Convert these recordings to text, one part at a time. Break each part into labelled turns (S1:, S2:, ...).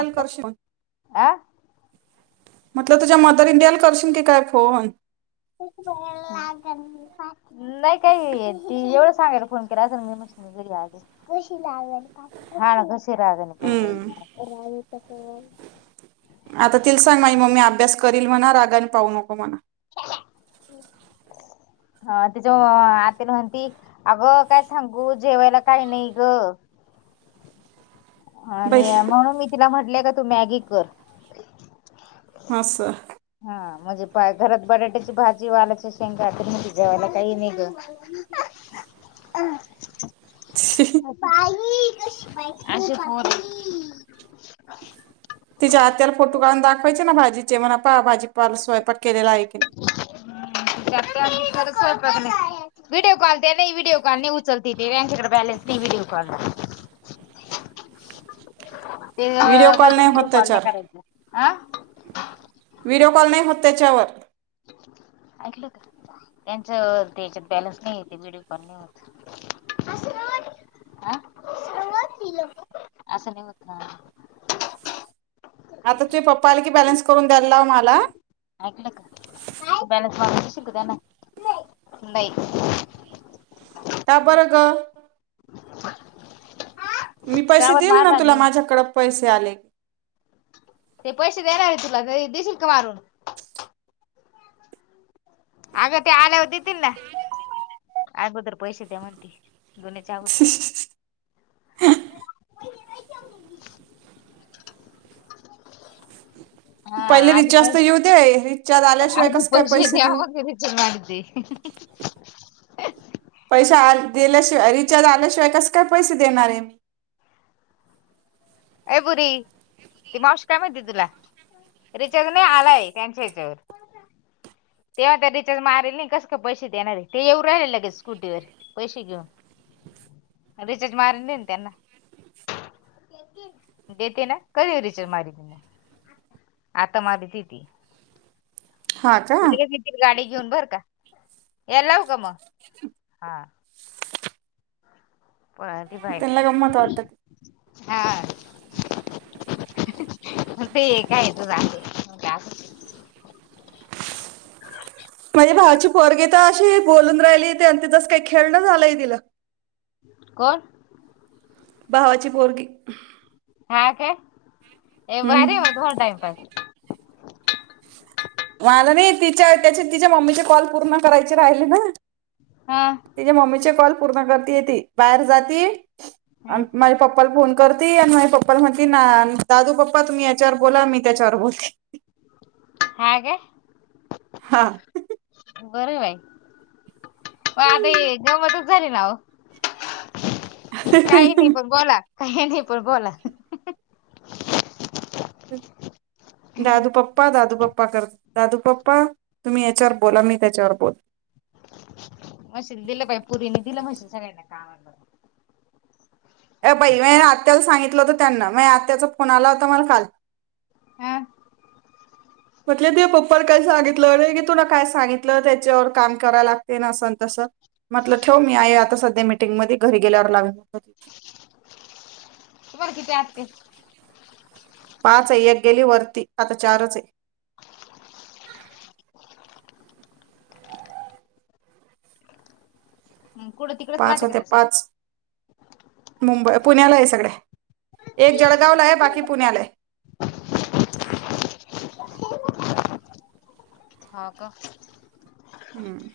S1: इंडियाला करशील
S2: आ
S1: म्हटलं तुझ्या मदर इंडियाला करशील की काय फोन.
S2: ते नाही काही ती एवढं सांगायला फोन केला अस मी म घरी आली कशी ला शिरागने
S1: हम्म
S2: प
S1: आता तिला सांग माई मम्मी अभ्यास करील म्हणा रागाने पाहू नको म्हणा.
S2: हम्, हा तिच्या आतील म्हतीी अगं काय सांगू जेवायला काही नाही ग. थ
S1: बाई
S2: आणि म्हणून मी तिला म्हंटलेय का तू मॅगी कर.
S1: ह, स
S2: हा म्हणजे पा घरात बटाट्याची भाजी वाल्याच्या शेंगा मी जेवायला काही नाहीघ. पाई असश
S1: तिच्या आत्याला फोटो काढून दाखवायचे ना भाजीचे म्हणा पा भाजी स्वयंपाक केलेला आहे
S2: तिच्या आत्या म्हणती खरंच स्वयंपाक व्हिडिओ कॉल ते नाही, व्हिडिओ कॉल नाही, उचलते तेँकडे बॅलेन्स नाही व्हडडीिओ कॉल. ण ते
S1: व्हिडिओ
S2: मग
S1: कॉल
S2: त्या
S1: नाही
S2: व्हडिओ
S1: होत
S2: कॉल नाही
S1: त्याच्यावर
S2: करायचा ह.
S1: व्हिडिओ कॉल नाही होत त्याच्यावर.
S2: ऐकलं का त्यांच त्याच्यात बॅलन्स नाही येत व्हिडिओ कॉल नाही होत. ण असं नाही होत.
S1: आता तुझ पप्पा आली की बॅन्स करून. द्यायला लाव मला
S2: बॅलन्स मारून नाही
S1: त्या बरं ग मी
S2: का
S1: पैसे
S2: बरं
S1: देईल ना
S2: मारणार
S1: तुला
S2: नाही
S1: माझ्याकड पैसे आले.
S2: ते पैसे देणार आहे तुला दिशील का मारून. अगं ते आल्यावर देतील ना अगोदर पैसे ते म्हणते दोन्या वररतरी
S1: पहिले रिचार्ज रिचार्ज
S2: अ
S1: आल्याशिवाय कसं काय
S2: पोष
S1: पैसे देऊ
S2: यावग रेचल मे
S1: पैसा आ दिल्याशिवाय रिचार्ज आल्याशिवाय कसं काय पैसे देणार आहे
S2: ए बुरी ती मावशी कामती तुला रिचारज नाही आलाय त्यांच्या हच्यावर तेव्हा त्या रिचार्ज मारल नाही कस का पैसे देणारे ते येऊ राहिल लगेच स्कूटी वर पैसे घेऊन रिचर्ज मारन त्यां त्यांना देते ना कधी रिच मारी त म आता मारी ति ते
S1: हा का
S2: िथ गाडी घेऊन बर का यायला लाव का मग हा प बाहेर
S1: त्यांना गंमत वाटत
S2: हा ते का येत जा
S1: माझे भावाची पगेता अशी बोलून राहिली ते अंत जस काही खेळण झालंय तिला
S2: करण
S1: भावाची बोरगी
S2: हा का ए बाहेर म त टाइमप
S1: मला नाही तिच्या त्याचे तिच्या मम्मीचे कॉल पूर्ण करायचे राहिले ना
S2: हा
S1: तिच्या मम्मीचे कॉल पूर्ण करती येते बाहेर जाती
S2: हं.
S1: आणि माझ्या पप्पाला फोन करती आणि माझ पप्पाला म्हणती ना दादू पप्पा तुम्ही याच्यावर बोला मी त्याच्यावर बोलते
S2: हे
S1: हा
S2: बर बाई म आता गमतच झाली ना हो काही नाही पण बोला काही नाही पण बोला
S1: दादूप्पा दादूप्पा कर दादू पप्पा तुम्ही याच्यावर बोला मी त्याच्यावर बोल
S2: म्हश दिलं पाई पुरीने दिलं म्हश सगळ्यांना कालं
S1: अ बाई मी आत्याला सांगितलं होत त्यांना म आत्याचा फोन आला होता मला काल
S2: आह
S1: म्हटलं दे पप्पाला काय सांगितलं की तुला काय सांगितलं त्याच्यावर काम करायला लागते ना असन तसं म्हटलं ठेव मी आई आता सध्या मीटिंगमध्ये घरी गेल्यावर लागून
S2: बर किती आत ते
S1: पाच आहे एक गेली वरती आता चारच आहे
S2: हं, कुठं तिकडेच
S1: पाच
S2: राहते का
S1: होत्या
S2: त्या साईड
S1: पाच मुंबई पुण्याला आहे सगळ्या एक जळगावलाय बाकी पुण्यालाय
S2: हो का
S1: हम्म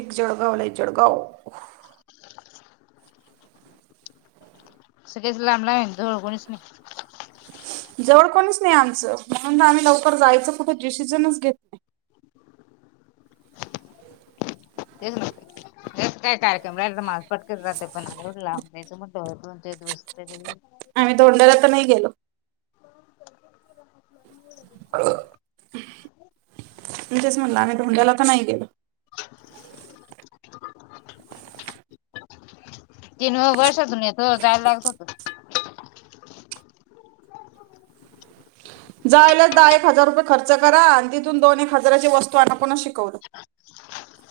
S1: एक जळगावला जळगाव
S2: असगच लांबला आहे ळ कोणच नाही
S1: जवळ कोणीच नाही आमचं म्हणून आम्ही लवकर जायचं कुठं डिसिजनच घेत
S2: ह तेस जस काय कार्यक्रम राहि माल पटकत जाते पण आवडला म्हणस
S1: आम्ही तोंडाऱ तर नाही गेलो तुस म्हणल आम्ही धोंड्याला तर नाही गे
S2: [unintelligible] तेन वर्षतुूनथो चाल लागत होत
S1: जायला दहा एक हजार रुपये खर्च करा आणि तिथून दोन एक हजाराची वस्तू आण पणच शिकवलं
S2: [unintelligible]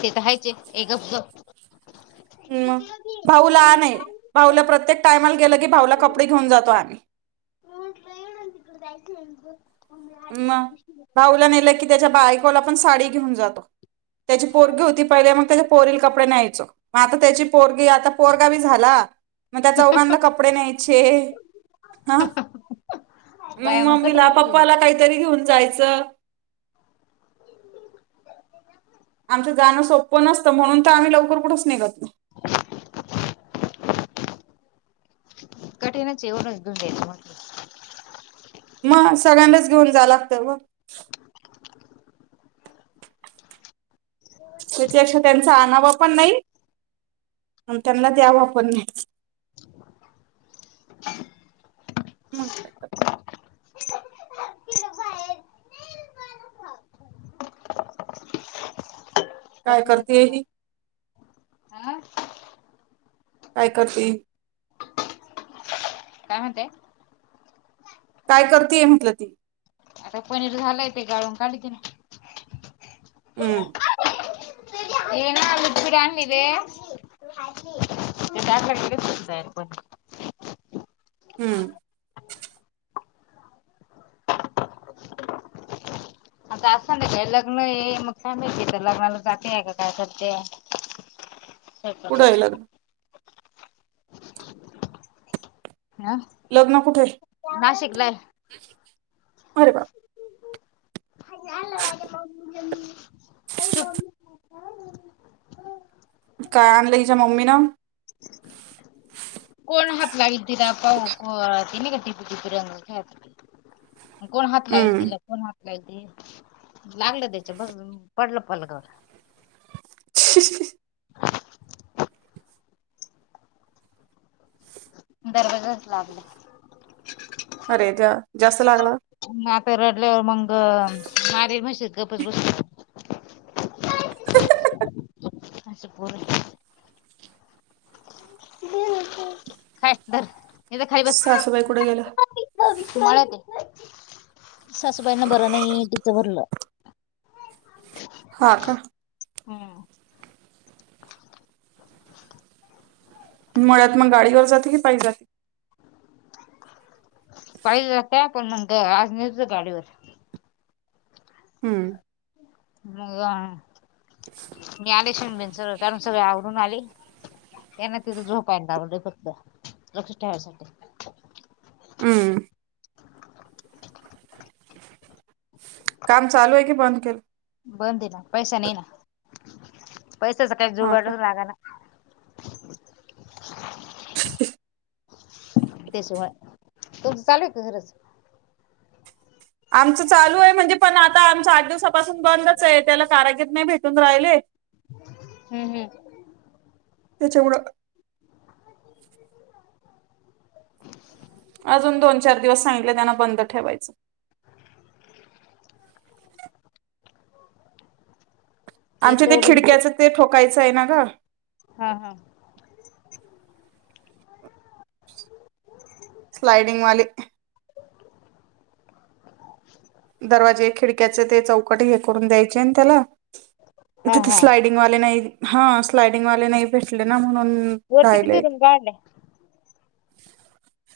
S2: ते तरहाायचे एकप् ग
S1: हम्म भाऊला नाही भाऊला प्रत्येक टायमाला गेलं की भाऊला कपडे घेऊन जातो आम्ही
S2: हो [unintelligible]
S1: म भाऊला नेलं की त्याच्या बायकोला पण साडी घेऊन जातो. त्याची पोरगी होती पहिले म त्याच्या पोरील कपडे न्यायचं मग आता त्याची पोरगी आता पोरगा बी झाला. मग त्या चौघांना कपडे न्यायचे हा मग
S2: बाया
S1: मम्मीला
S2: कठीणच
S1: पप्पाला
S2: आहे
S1: काही तरी घेऊन जायच. आमचं जाणं सोपं नसतं म्हणून त आम्ही लवकर कुठच निघत नाही.
S2: [unintelligible] कठीणच आहे हॊ घेऊन जायचं म्हटलं की
S1: मग सगळ्यांनाच घेऊन जाव लागतं ब. त्याच्यापेक्षा त्यांचा आनावं पण नाही. आणि त्यांना द्यावं पण नाही. मग
S2: [unintelligible]
S1: काय
S2: कठीणच
S1: करते
S2: आहे मग
S1: ही.
S2: हा
S1: काय करते ही.
S2: काय म्हणते
S1: काय करतीये म्हटलं ती.
S2: त पनीर झालंय ते गाळून काढलं तिनी.
S1: हम्म.
S2: येना ल बिराण इ [unintelligible] त्यासाठीचच जा पण.
S1: हम्म.
S2: आता आज संद्याकाळी लग्न ये म काय माहिती तर लग्नाला जातय का काय करते. हे का
S1: कुठं आहे लग्न
S2: म
S1: लग्न कुठे
S2: नाशिकला आहे.
S1: आरे बाप
S2: आहे चुप
S1: काय आणलं हिच्या मम्मी नं.
S2: हाात लागतिर प तेनी काातर [unintelligible] कोण हात लाविल
S1: हम्म
S2: तिला ती लागलं त्याच्या बस पडलं पलगावर.
S1: [unintelligible]
S2: दरवाजाच लागला.
S1: अरे त्या जास्त लागल.
S2: आता रडल्यावर मग मारी म्हशी गपच बस सं बोल हे धर इथं खाई बस.
S1: सासूबाई कुठे गेल्या
S2: माळा ते सासूबाईंना बरं नाही तिचं भरलं.
S1: हा का.
S2: हम्म
S1: मळ्यात मग गाडीवर जाते की पायी जाते?
S2: पाहि जात्या पण मग ग आज नेचं गाडीवर.
S1: हम्म.
S2: मग मी आले शन बन सगळ कारण सगळे आवरून आले. त्यांना तिथं झोपाय लावलं फक्त लक्ष ठेवायसाठी.
S1: हम्म. काम चालू आहे की बंद केल?
S2: बंद दि ना पैसा नाही ना पैसाचा काही
S1: हा
S2: जुगाड
S1: का.
S2: लागना. त्याशिवाय तुमचं चालू आहे का घराच.
S1: आमचं चालू आहे म्हणजे पण आता आमच आठ दिवसापासून बंदच आहे त्याला कारागीर नाही भेटून राहिले.
S2: हम्.
S1: त्याच्यावढं अजून दोन चार दिवस सांगितले त्यांना बंद ठेवायचं आमच्या ते खिडक्याचं ते ठोकायचं आहे ना ग
S2: हम्म हम्म
S1: स्लाइडिंग वाले. दरवाजे खिडक्याचे ते चौकट हे करून द्यायचे ना त्याला.
S2: हा
S1: तिथे
S2: हा
S1: स्लाइडिंगवाले नाही हा स्लाइडिंगवाले नाही भेटले ना म्हणून.
S2: वरती किती
S1: राहिलय
S2: रूम काढले.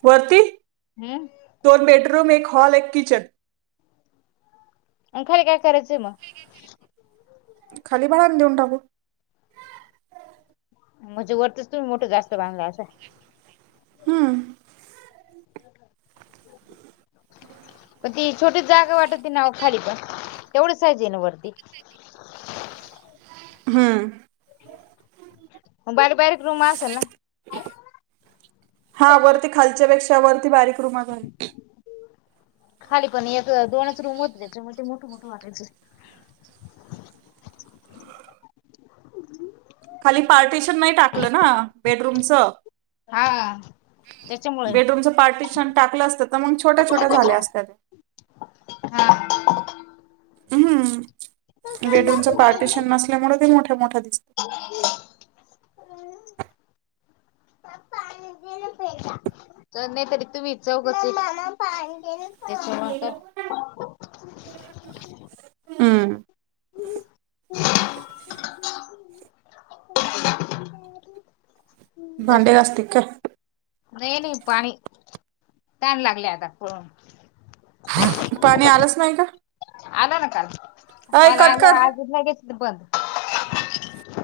S1: वरती
S2: हम्म
S1: दोन बेडरूम एक हॉल एक किचन
S2: आणि खाली काय. करायचंय मग?
S1: खाली भाड्याने देऊन टाकू.
S2: म्हणजे वरतीच तुम्ही मोठ जास्त बांधला असाल.
S1: हम्म
S2: [unintelligible] मग ती छोटी जागा वाटत त ना खाली पण तेवढंच साईझ आहे ना वरती [inaudible]
S1: हम्म
S2: बाारीक बारीक रूम असेल ना
S1: त्या वरती बारीक रुमा भर
S2: खाली पण एक दोनच रूम होत, त्याच्या मग ते मोठ मोठ वाटायचं [inaudible] [inaudible]
S1: रूमच.
S2: हा त्याच्यामुळे
S1: बेडरूम चा पार्टीशन टाकलं असतं मग छोट्या छोट्या झाल्या असत्यात.
S2: हा
S1: हम्म. बेडरूमच पार्टिशन नसल्यामुळे ते मोठ्या मोठ्या [unintelligible]
S2: पप्पा [unintelligible] तेच्यामुळं
S1: हम्म
S2: काय [inaudible] [inaudible]
S1: भांडे घासते कर
S2: नाही नाही पाणी. तहान लागली आता [unintelligible]
S1: पाणी आलंच नाही का
S2: आला ना काल.
S1: अय
S2: काल
S1: कट
S2: आला
S1: कर
S2: आज लगेच बंद